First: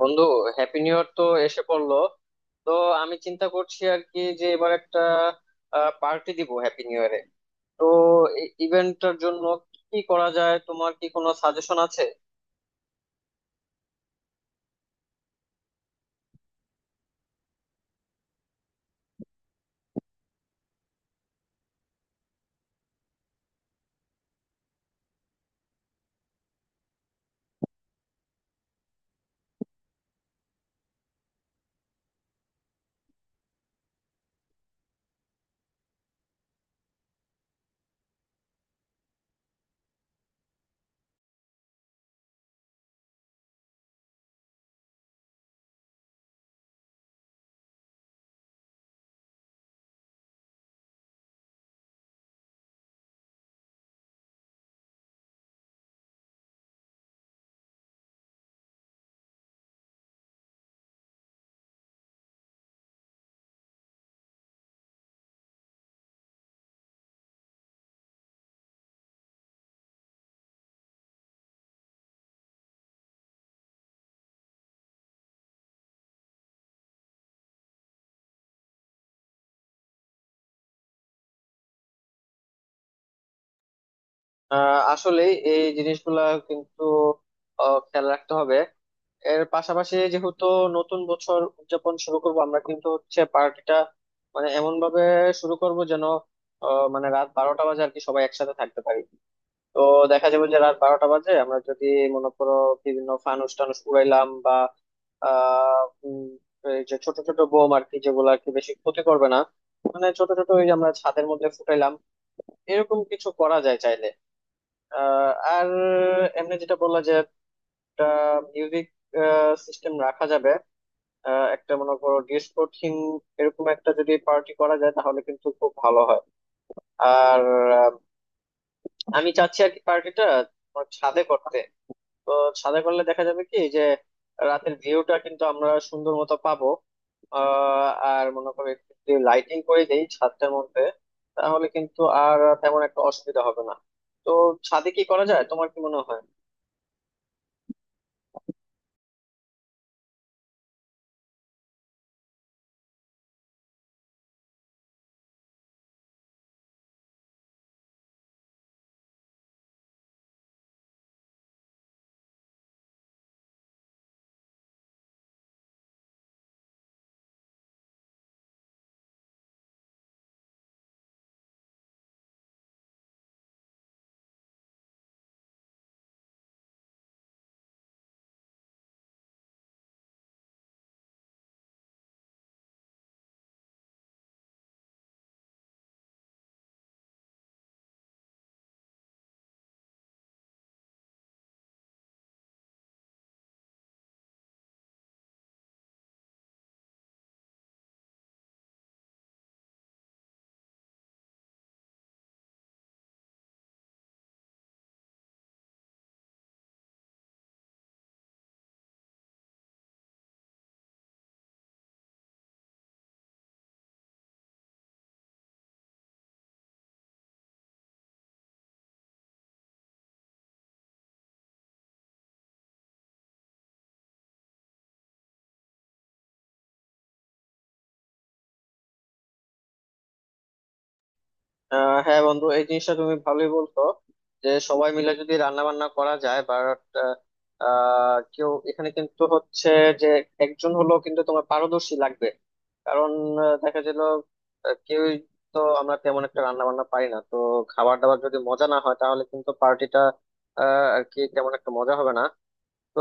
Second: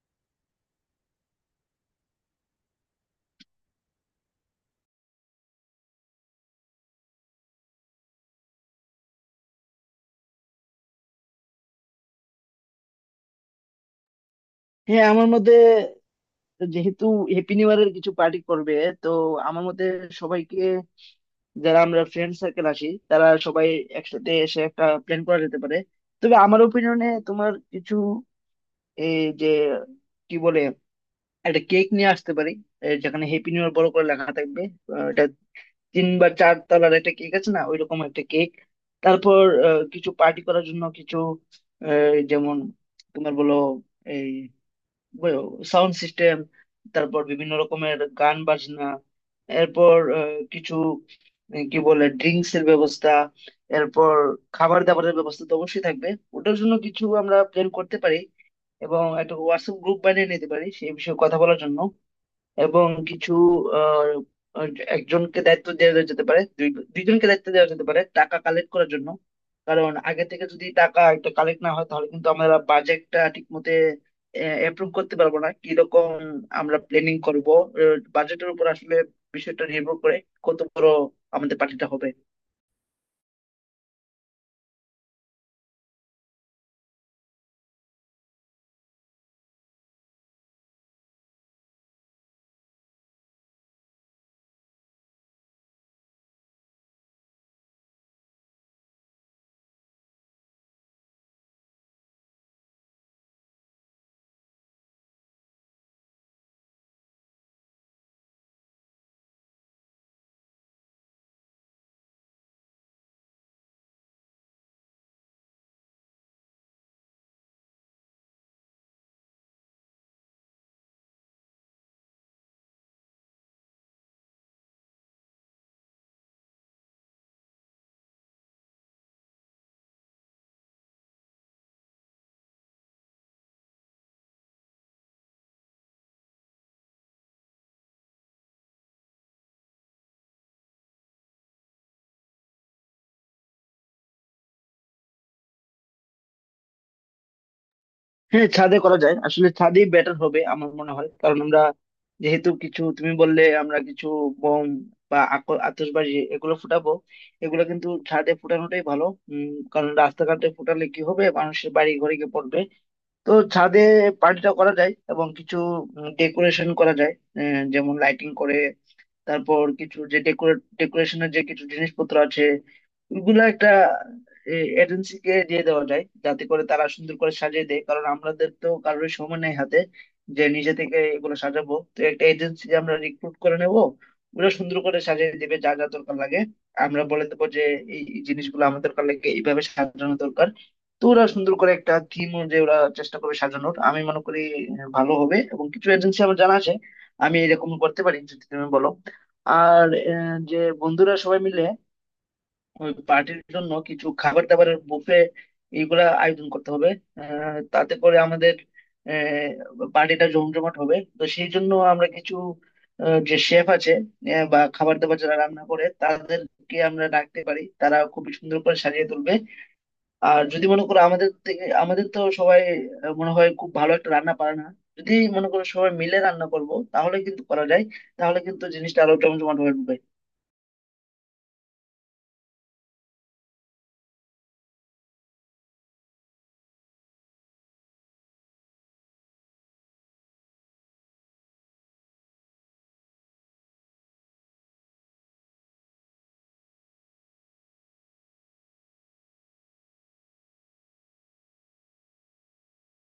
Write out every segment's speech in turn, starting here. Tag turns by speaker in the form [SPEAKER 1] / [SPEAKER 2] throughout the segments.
[SPEAKER 1] বন্ধু, happy new year তো এসে পড়লো। তো আমি চিন্তা করছি আর কি যে এবার একটা পার্টি দিব হ্যাপি নিউ ইয়ারে। তো এই ইভেন্টটার জন্য কি করা যায়, তোমার কি কোনো সাজেশন আছে?
[SPEAKER 2] হ্যাঁ আমার মতে যেহেতু হ্যাপি নিউ ইয়ারের কিছু পার্টি করবে, তো আমার মতে সবাইকে, যারা আমরা ফ্রেন্ড সার্কেল আসি তারা সবাই একসাথে এসে একটা প্ল্যান করা যেতে পারে। তবে আমার ওপিনিয়নে তোমার কিছু, এই যে কি বলে, একটা কেক নিয়ে আসতে পারি এই যেখানে হ্যাপি নিউ ইয়ার বড় করে লেখা থাকবে। এটা 3 বা 4 তলার একটা কেক আছে না, ওইরকম একটা কেক। তারপর কিছু পার্টি করার জন্য কিছু, যেমন তোমার বলো সাউন্ড সিস্টেম, তারপর বিভিন্ন রকমের গান বাজনা। এরপর কিছু, কি বলে, ড্রিঙ্কস এর ব্যবস্থা। এরপর খাবার দাবারের ব্যবস্থা তো অবশ্যই থাকবে, ওটার জন্য কিছু আমরা প্ল্যান করতে পারি। এবং একটা হোয়াটসঅ্যাপ গ্রুপ বানিয়ে নিতে পারি সেই বিষয়ে কথা বলার জন্য। এবং কিছু, আহ, আহ, একজনকে দায়িত্ব দেওয়া যেতে পারে, দুইজনকে দায়িত্ব দেওয়া যেতে পারে টাকা কালেক্ট করার জন্য। কারণ আগে থেকে যদি টাকা একটা কালেক্ট না হয়, তাহলে কিন্তু আমরা বাজেটটা ঠিক মতে অ্যাপ্রুভ করতে পারবো না। কিরকম আমরা প্ল্যানিং করব, বাজেটের উপর আসলে বিষয়টা নির্ভর করে, কত বড় আমাদের পার্টিটা হবে।
[SPEAKER 1] আসলে এই জিনিসগুলা কিন্তু খেয়াল রাখতে হবে। এর পাশাপাশি যেহেতু নতুন বছর উদযাপন শুরু করব আমরা, কিন্তু হচ্ছে পার্টিটা মানে এমন ভাবে শুরু করব যেন মানে রাত 12টা বাজে আর কি সবাই একসাথে থাকতে পারি। তো দেখা যাবে যে রাত 12টা বাজে আমরা যদি মনে করো বিভিন্ন ফানুস টানুস উড়াইলাম বা আহ উম, এই যে ছোট ছোট বোম আর কি, যেগুলো আর কি বেশি ক্ষতি করবে না, মানে ছোট ছোট, ওই যে আমরা ছাদের মধ্যে ফুটাইলাম, এরকম কিছু করা যায় চাইলে। আহ, আর এমনি যেটা বললা যে একটা মিউজিক সিস্টেম রাখা যাবে। একটা মনে করো ডিস্কো থিম, এরকম একটা যদি পার্টি করা যায় তাহলে কিন্তু খুব ভালো হয়। আর আহ, আমি চাচ্ছি আর কি পার্টিটা ছাদে করতে। তো ছাদে করলে দেখা যাবে কি যে রাতের ভিউটা কিন্তু আমরা সুন্দর মতো পাবো। আর মনে করি যদি লাইটিং করে দেই ছাদটার মধ্যে, তাহলে কিন্তু আর তেমন একটা অসুবিধা হবে না। তো ছাদে কি করা যায়, তোমার কি মনে হয়?
[SPEAKER 2] হ্যাঁ, ছাদে করা যায়, আসলে ছাদেই বেটার হবে আমার মনে হয়, কারণ আমরা যেহেতু কিছু তুমি বললে আমরা কিছু বোম বা আতশবাজি এগুলো ফুটাবো, এগুলো কিন্তু ছাদে ফুটানোটাই ভালো। কারণ রাস্তাঘাটে ফুটালে কি হবে, মানুষের বাড়ি ঘরে গিয়ে পড়বে। তো ছাদে পার্টিটা করা যায় এবং কিছু ডেকোরেশন করা যায়, যেমন লাইটিং করে। তারপর কিছু যে ডেকোরেশনের যে কিছু জিনিসপত্র আছে ওগুলা একটা এজেন্সিকে দিয়ে দেওয়া যায়, যাতে করে তারা সুন্দর করে সাজিয়ে দেয়, কারণ আমাদের তো কারোর সময় নেই হাতে যে নিজে থেকে এগুলো সাজাবো। তো একটা এজেন্সি আমরা রিক্রুট করে নেবো, ওগুলো সুন্দর করে সাজিয়ে দেবে যা যা দরকার লাগে। আমরা বলে দেবো যে এই এই জিনিসগুলো আমার দরকার লাগে, এইভাবে সাজানো দরকার। তো ওরা সুন্দর করে একটা থিম অনুযায়ী ওরা চেষ্টা করবে সাজানোর, আমি মনে করি ভালো হবে। এবং কিছু এজেন্সি আমার জানা আছে, আমি এরকম করতে পারি যদি তুমি বলো। আর যে বন্ধুরা সবাই মিলে ওই পার্টির জন্য কিছু খাবার দাবারের বুফে এইগুলা আয়োজন করতে হবে। তাতে করে আমাদের পার্টিটা জমজমাট হবে। তো সেই জন্য আমরা কিছু, যে শেফ আছে, বা খাবার দাবার যারা রান্না করে তাদেরকে আমরা ডাকতে পারি, তারা খুবই সুন্দর করে সাজিয়ে তুলবে। আর যদি মনে করো আমাদের তো সবাই মনে হয় খুব ভালো একটা রান্না পারে না। যদি মনে করো সবাই মিলে রান্না করব তাহলে কিন্তু করা যায়, তাহলে কিন্তু জিনিসটা আরো জমজমাট হবে।
[SPEAKER 1] হ্যাঁ বন্ধু, এই জিনিসটা তুমি ভালোই বলছো যে সবাই মিলে যদি রান্না বান্না করা যায়, বাট কেউ এখানে কিন্তু হচ্ছে যে একজন হলো কিন্তু তোমার পারদর্শী লাগবে। কারণ দেখা গেল কেউই, তো আমরা তেমন একটা রান্না বান্না পারি না, তো খাবার দাবার যদি মজা না হয় তাহলে কিন্তু পার্টিটা আর কি তেমন একটা মজা হবে না। তো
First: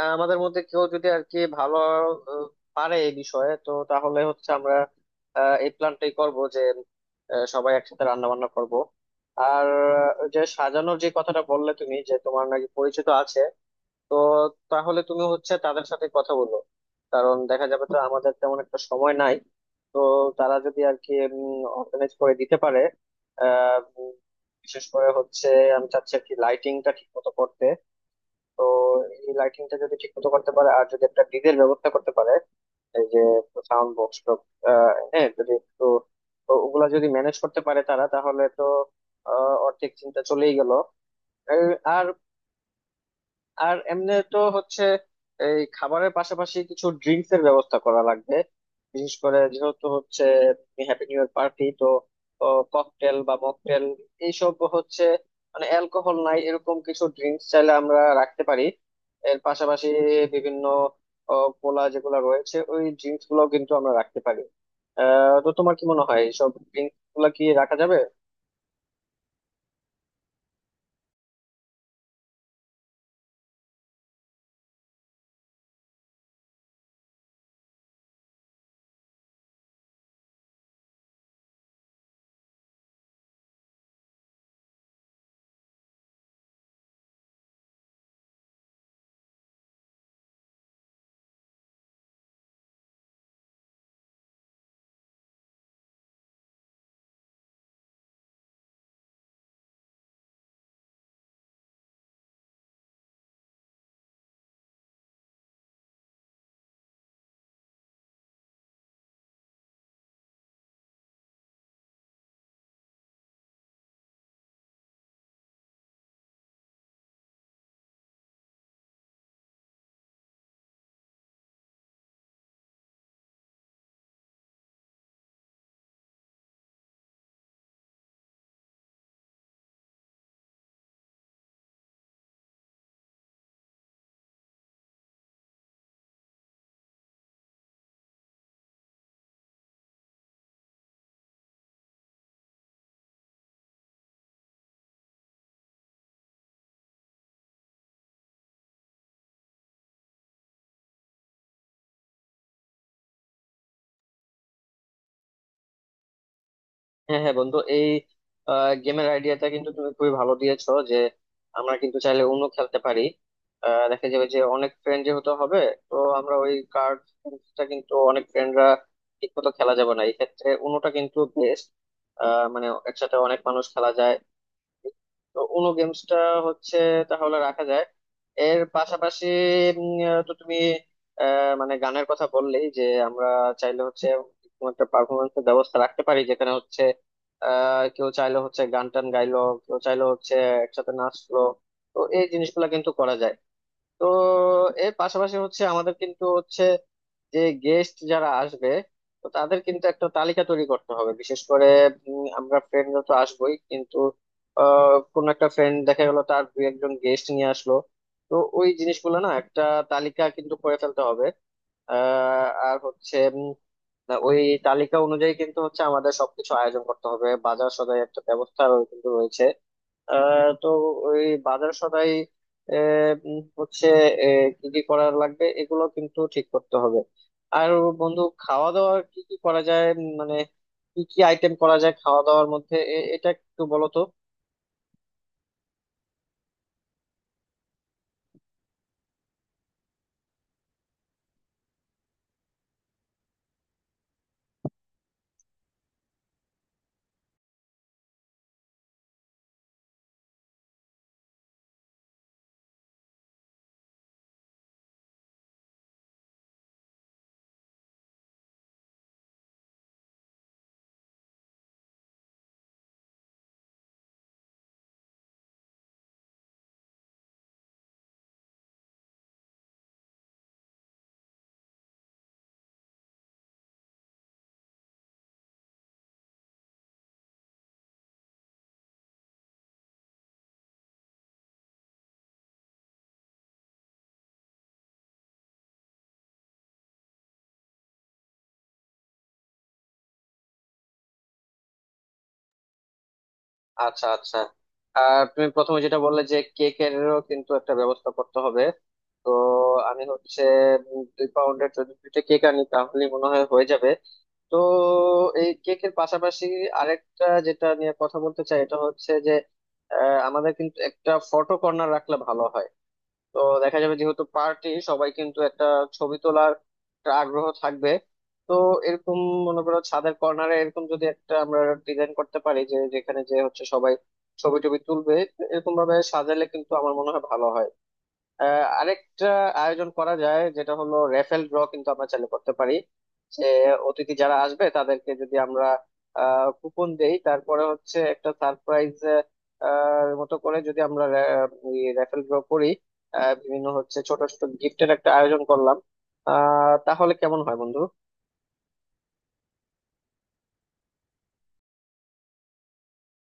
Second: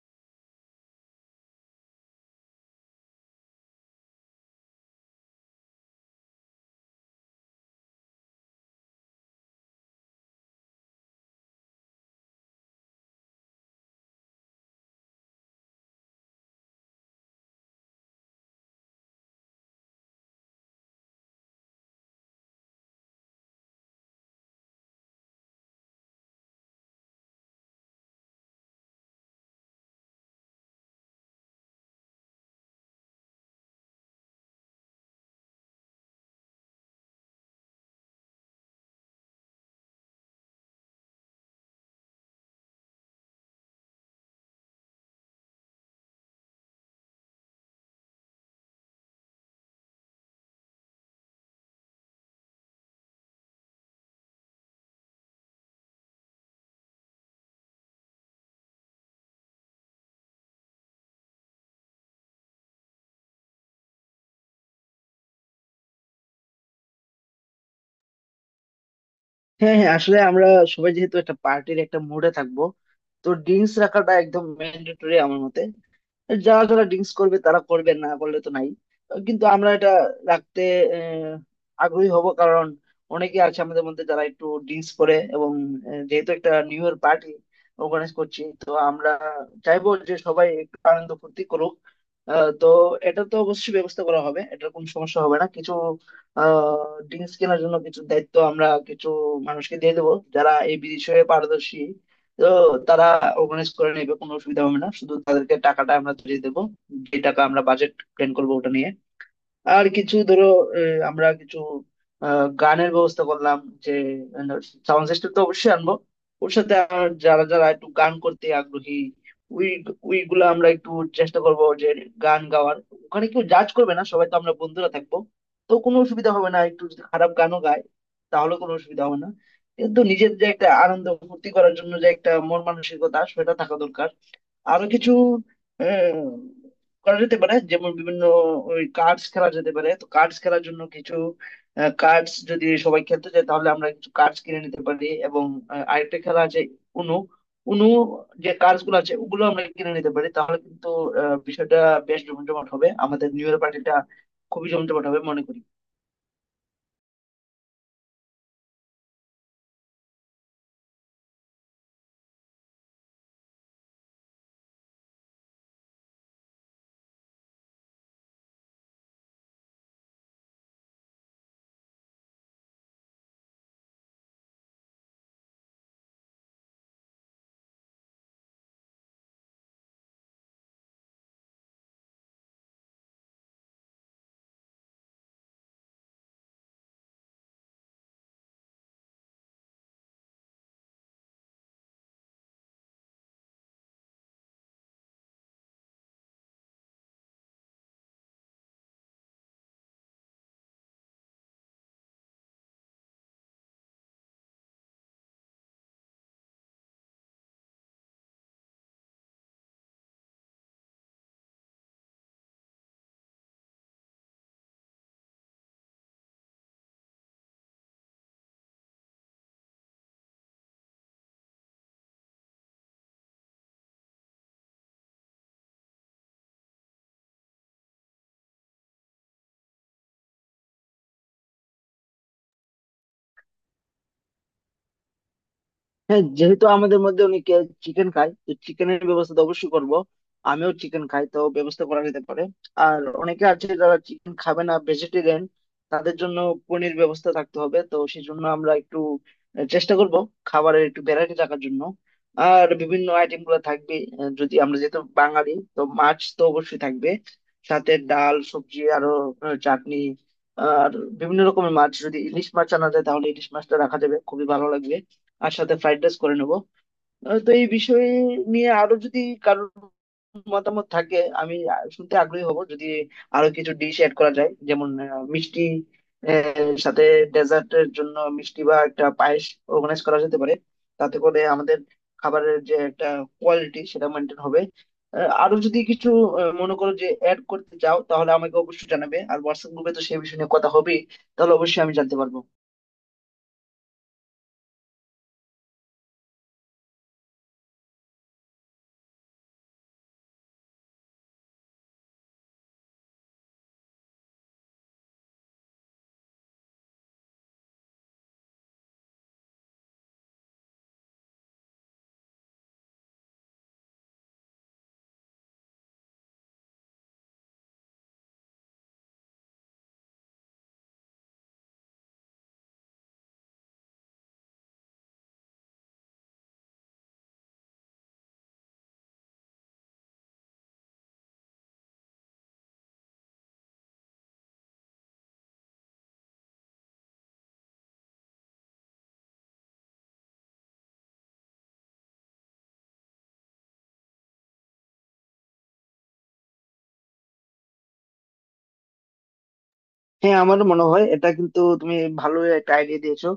[SPEAKER 1] আমাদের মধ্যে কেউ যদি আর কি ভালো আহ, পারে এই বিষয়ে, তো তাহলে হচ্ছে আমরা এই প্ল্যানটাই করব যে সবাই একসাথে রান্না বান্না করব। আর যে সাজানোর যে কথাটা বললে তুমি, যে তোমার নাকি পরিচিত আছে, তো তাহলে তুমি হচ্ছে তাদের সাথে কথা বলো। কারণ দেখা যাবে তো আমাদের তেমন একটা সময় নাই। তো তারা যদি আর কি অর্গানাইজ করে দিতে পারে। আহ, উম, বিশেষ করে হচ্ছে আমি চাচ্ছি আর কি লাইটিংটা ঠিক মতো করতে। তো এই লাইটিংটা যদি ঠিক মতো করতে পারে আর যদি একটা ডিজের ব্যবস্থা করতে পারে, এই যে সাউন্ড বক্স টক, হ্যাঁ যদি একটু, তো ওগুলা যদি ম্যানেজ করতে পারে তারা, তাহলে তো অর্ধেক চিন্তা চলেই গেল। আর আর এমনি তো হচ্ছে এই খাবারের পাশাপাশি কিছু ড্রিঙ্কস এর ব্যবস্থা করা লাগবে। বিশেষ করে যেহেতু হচ্ছে হ্যাপি নিউ ইয়ার পার্টি, তো ককটেল বা মকটেল, এইসব হচ্ছে মানে অ্যালকোহল নাই এরকম কিছু ড্রিঙ্কস চাইলে আমরা রাখতে পারি। এর পাশাপাশি বিভিন্ন ও, কোলা যেগুলো রয়েছে, ওই ড্রিঙ্কস গুলো কিন্তু আমরা রাখতে পারি। তো তোমার কি মনে হয় এইসব ড্রিঙ্কস গুলা কি রাখা যাবে?
[SPEAKER 2] হ্যাঁ, হ্যাঁ, আসলে আমরা সবাই যেহেতু একটা পার্টির একটা মুডে থাকবো, তো ড্রিঙ্কস রাখাটা একদম ম্যান্ডেটরি আমার মতে। যারা যারা ড্রিঙ্কস করবে তারা করবে, না করলে তো নাই, কিন্তু আমরা এটা রাখতে আহ, আগ্রহী হব, কারণ অনেকে আছে আমাদের মধ্যে যারা একটু ড্রিঙ্কস করে। এবং যেহেতু একটা নিউ ইয়ার পার্টি অর্গানাইজ করছি, তো আমরা চাইবো যে সবাই একটু আনন্দ ফুর্তি করুক। তো এটা তো অবশ্যই ব্যবস্থা করা হবে, এটার কোনো সমস্যা হবে না। কিছু ড্রিঙ্কস কেনার জন্য কিছু দায়িত্ব আমরা কিছু মানুষকে দিয়ে দেবো যারা এই বিষয়ে পারদর্শী। তো তারা অর্গানাইজ করে নেবে, কোনো অসুবিধা হবে না, শুধু তাদেরকে টাকাটা আমরা দিয়ে দেবো, যে টাকা আমরা বাজেট প্ল্যান করবো ওটা নিয়ে। আর কিছু ধরো, আমরা কিছু গানের ব্যবস্থা করলাম, যে সাউন্ড সিস্টেম তো অবশ্যই আনবো, ওর সাথে আর যারা যারা একটু গান করতে আগ্রহী উই উইগুলো আমরা একটু চেষ্টা করব যে গান গাওয়ার। ওখানে কেউ জাজ করবে না, সবাই তো আমরা বন্ধুরা থাকবো, তো কোনো অসুবিধা হবে না, একটু যদি খারাপ গানও গায় তাহলে কোনো অসুবিধা হবে না, কিন্তু নিজের যে একটা আনন্দ ফুর্তি করার জন্য যে একটা মন মানসিকতা সেটা থাকা দরকার। আরো কিছু আহ, করা যেতে পারে, যেমন বিভিন্ন ওই কার্ডস খেলা যেতে পারে। তো কার্ডস খেলার জন্য কিছু কার্ডস যদি সবাই খেলতে চায় তাহলে আমরা কিছু কার্ডস কিনে নিতে পারি। এবং আরেকটা খেলা আছে উনু উনু, যে কার্ডস গুলো আছে ওগুলো আমরা কিনে নিতে পারি, তাহলে কিন্তু বিষয়টা বেশ জমজমাট হবে আমাদের নিউ ইয়ার পার্টিটা, খুবই জমজমাট হবে মনে করি।
[SPEAKER 1] হ্যাঁ হ্যাঁ বন্ধু, এই গেমের আইডিয়াটা কিন্তু তুমি খুবই ভালো দিয়েছো যে আমরা কিন্তু চাইলে অন্য খেলতে পারি। দেখা যাবে যে অনেক ফ্রেন্ড যেহেতু হবে, তো আমরা ওই কার্ডটা কিন্তু অনেক ফ্রেন্ডরা ঠিক মতো খেলা যাবে না, এই ক্ষেত্রে অন্যটা কিন্তু বেস্ট, মানে একসাথে অনেক মানুষ খেলা যায়। তো উনো গেমসটা হচ্ছে তাহলে রাখা যায়। এর পাশাপাশি তো তুমি মানে গানের কথা বললেই যে আমরা চাইলে হচ্ছে কোনো একটা পারফরমেন্সের ব্যবস্থা রাখতে পারি, যেখানে হচ্ছে কেউ চাইলে হচ্ছে গান টান গাইলো, কেউ চাইলে হচ্ছে একসাথে নাচলো, তো এই জিনিসগুলো কিন্তু করা যায়। তো এর পাশাপাশি হচ্ছে আমাদের কিন্তু হচ্ছে যে গেস্ট যারা আসবে, তো তাদের কিন্তু একটা তালিকা তৈরি করতে হবে। বিশেষ করে আমরা ফ্রেন্ডরা তো আসবোই, কিন্তু কোনো একটা ফ্রেন্ড দেখা গেল তার দু একজন গেস্ট নিয়ে আসলো, তো ওই জিনিসগুলো না একটা তালিকা কিন্তু করে ফেলতে হবে। আর হচ্ছে ওই তালিকা অনুযায়ী কিন্তু হচ্ছে আমাদের সবকিছু আয়োজন করতে হবে, বাজার সদাই একটা ব্যবস্থা কিন্তু রয়েছে। তো ওই বাজার সদাই আহ, হচ্ছে কি কি করার লাগবে এগুলো কিন্তু ঠিক করতে হবে। আর বন্ধু, খাওয়া দাওয়া কি কি করা যায় মানে কি কি আইটেম করা যায় খাওয়া দাওয়ার মধ্যে এটা একটু বলো তো।
[SPEAKER 2] হ্যাঁ, যেহেতু আমাদের মধ্যে অনেকে চিকেন খায়, তো চিকেনের ব্যবস্থা তো অবশ্যই করবো, আমিও চিকেন খাই, তো ব্যবস্থা করা যেতে পারে। আর অনেকে আছে যারা চিকেন খাবে না, ভেজিটেরিয়ান, তাদের জন্য পনির ব্যবস্থা থাকতে হবে। তো সেই জন্য আমরা একটু চেষ্টা করব খাবারের একটু ভ্যারাইটি রাখার জন্য। আর বিভিন্ন আইটেম গুলো থাকবে, যদি আমরা যেহেতু বাঙালি তো মাছ তো অবশ্যই থাকবে, সাথে ডাল সবজি আরো চাটনি। আর বিভিন্ন রকমের মাছ, যদি ইলিশ মাছ আনা যায় তাহলে ইলিশ মাছটা রাখা যাবে, খুবই ভালো লাগবে। আর সাথে ফ্রাইড রাইস করে নেবো। তো এই বিষয়ে নিয়ে আরো যদি কারোর মতামত থাকে, আমি শুনতে আগ্রহী হব, যদি আরো কিছু ডিশ অ্যাড করা যায়, যেমন মিষ্টি, সাথে ডেজার্টের জন্য মিষ্টি বা একটা পায়েস অর্গানাইজ করা যেতে পারে। তাতে করে আমাদের খাবারের যে একটা কোয়ালিটি সেটা মেনটেন হবে। আরো যদি কিছু মনে করো যে অ্যাড করতে চাও তাহলে আমাকে অবশ্যই জানাবে, আর হোয়াটসঅ্যাপ গ্রুপে তো সেই বিষয়ে নিয়ে কথা হবেই, তাহলে অবশ্যই আমি জানতে পারবো।
[SPEAKER 1] আচ্ছা আচ্ছা। আর তুমি প্রথমে যেটা বললে যে কেকেরও কিন্তু একটা ব্যবস্থা করতে হবে, তো আমি হচ্ছে 2 পাউন্ডের যদি 2টা কেক আনি তাহলে মনে হয় হয়ে যাবে। তো এই কেকের পাশাপাশি আরেকটা যেটা নিয়ে কথা বলতে চাই এটা হচ্ছে যে আমাদের কিন্তু একটা ফটো কর্নার রাখলে ভালো হয়। তো দেখা যাবে যেহেতু পার্টি সবাই কিন্তু একটা ছবি তোলার একটা আগ্রহ থাকবে। তো এরকম মনে করো ছাদের কর্নারে এরকম যদি একটা আমরা ডিজাইন করতে পারি যে যেখানে যে হচ্ছে সবাই ছবি টবি তুলবে, এরকম ভাবে সাজালে কিন্তু আমার মনে হয় ভালো হয়। আরেকটা আয়োজন করা যায় যেটা হলো রেফেল ড্র, কিন্তু আমরা চালু করতে পারি যে অতিথি যারা আসবে তাদেরকে যদি আমরা কুপন দেই, তারপরে হচ্ছে একটা সারপ্রাইজ মতো করে যদি আমরা রেফেল ড্র করি, বিভিন্ন হচ্ছে ছোট ছোট গিফটের একটা আয়োজন করলাম। তাহলে কেমন হয় বন্ধু?
[SPEAKER 2] হ্যাঁ, আমারও মনে হয় এটা কিন্তু তুমি ভালো একটা আইডিয়া দিয়েছো,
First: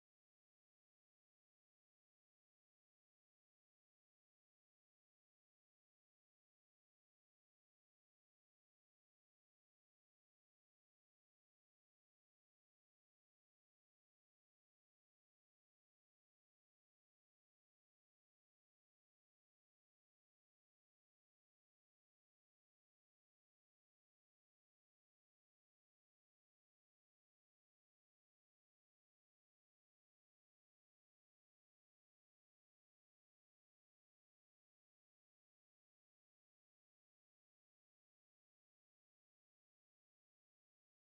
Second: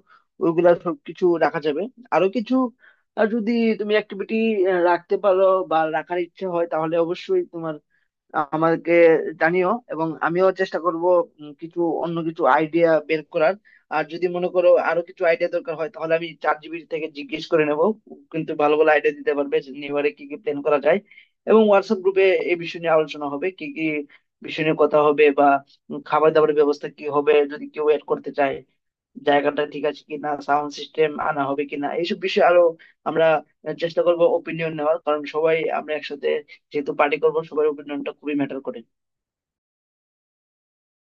[SPEAKER 2] ওইগুলা সবকিছু রাখা যাবে। আরো কিছু যদি তুমি অ্যাক্টিভিটি রাখতে পারো বা রাখার ইচ্ছে হয় তাহলে অবশ্যই তোমার আমাকে জানিও, এবং আমিও চেষ্টা করব কিছু অন্য কিছু আইডিয়া বের করার। আর যদি মনে করো আরো কিছু আইডিয়া দরকার হয় তাহলে আমি চ্যাট জিপিটি থেকে জিজ্ঞেস করে নেব, কিন্তু ভালো ভালো আইডিয়া দিতে পারবে যে নিউ ইয়ারে কি কি প্ল্যান করা যায়। এবং হোয়াটসঅ্যাপ গ্রুপে এই বিষয় নিয়ে আলোচনা হবে কি কি বিষয় নিয়ে কথা হবে, বা খাবার দাবারের ব্যবস্থা কি হবে, যদি কেউ এড করতে চায়, জায়গাটা ঠিক আছে কিনা, সাউন্ড সিস্টেম আনা হবে কিনা, এইসব বিষয়ে আরো আমরা চেষ্টা করব ওপিনিয়ন নেওয়ার, কারণ সবাই আমরা একসাথে যেহেতু পার্টি করব, সবার ওপিনিয়নটা খুবই ম্যাটার করে।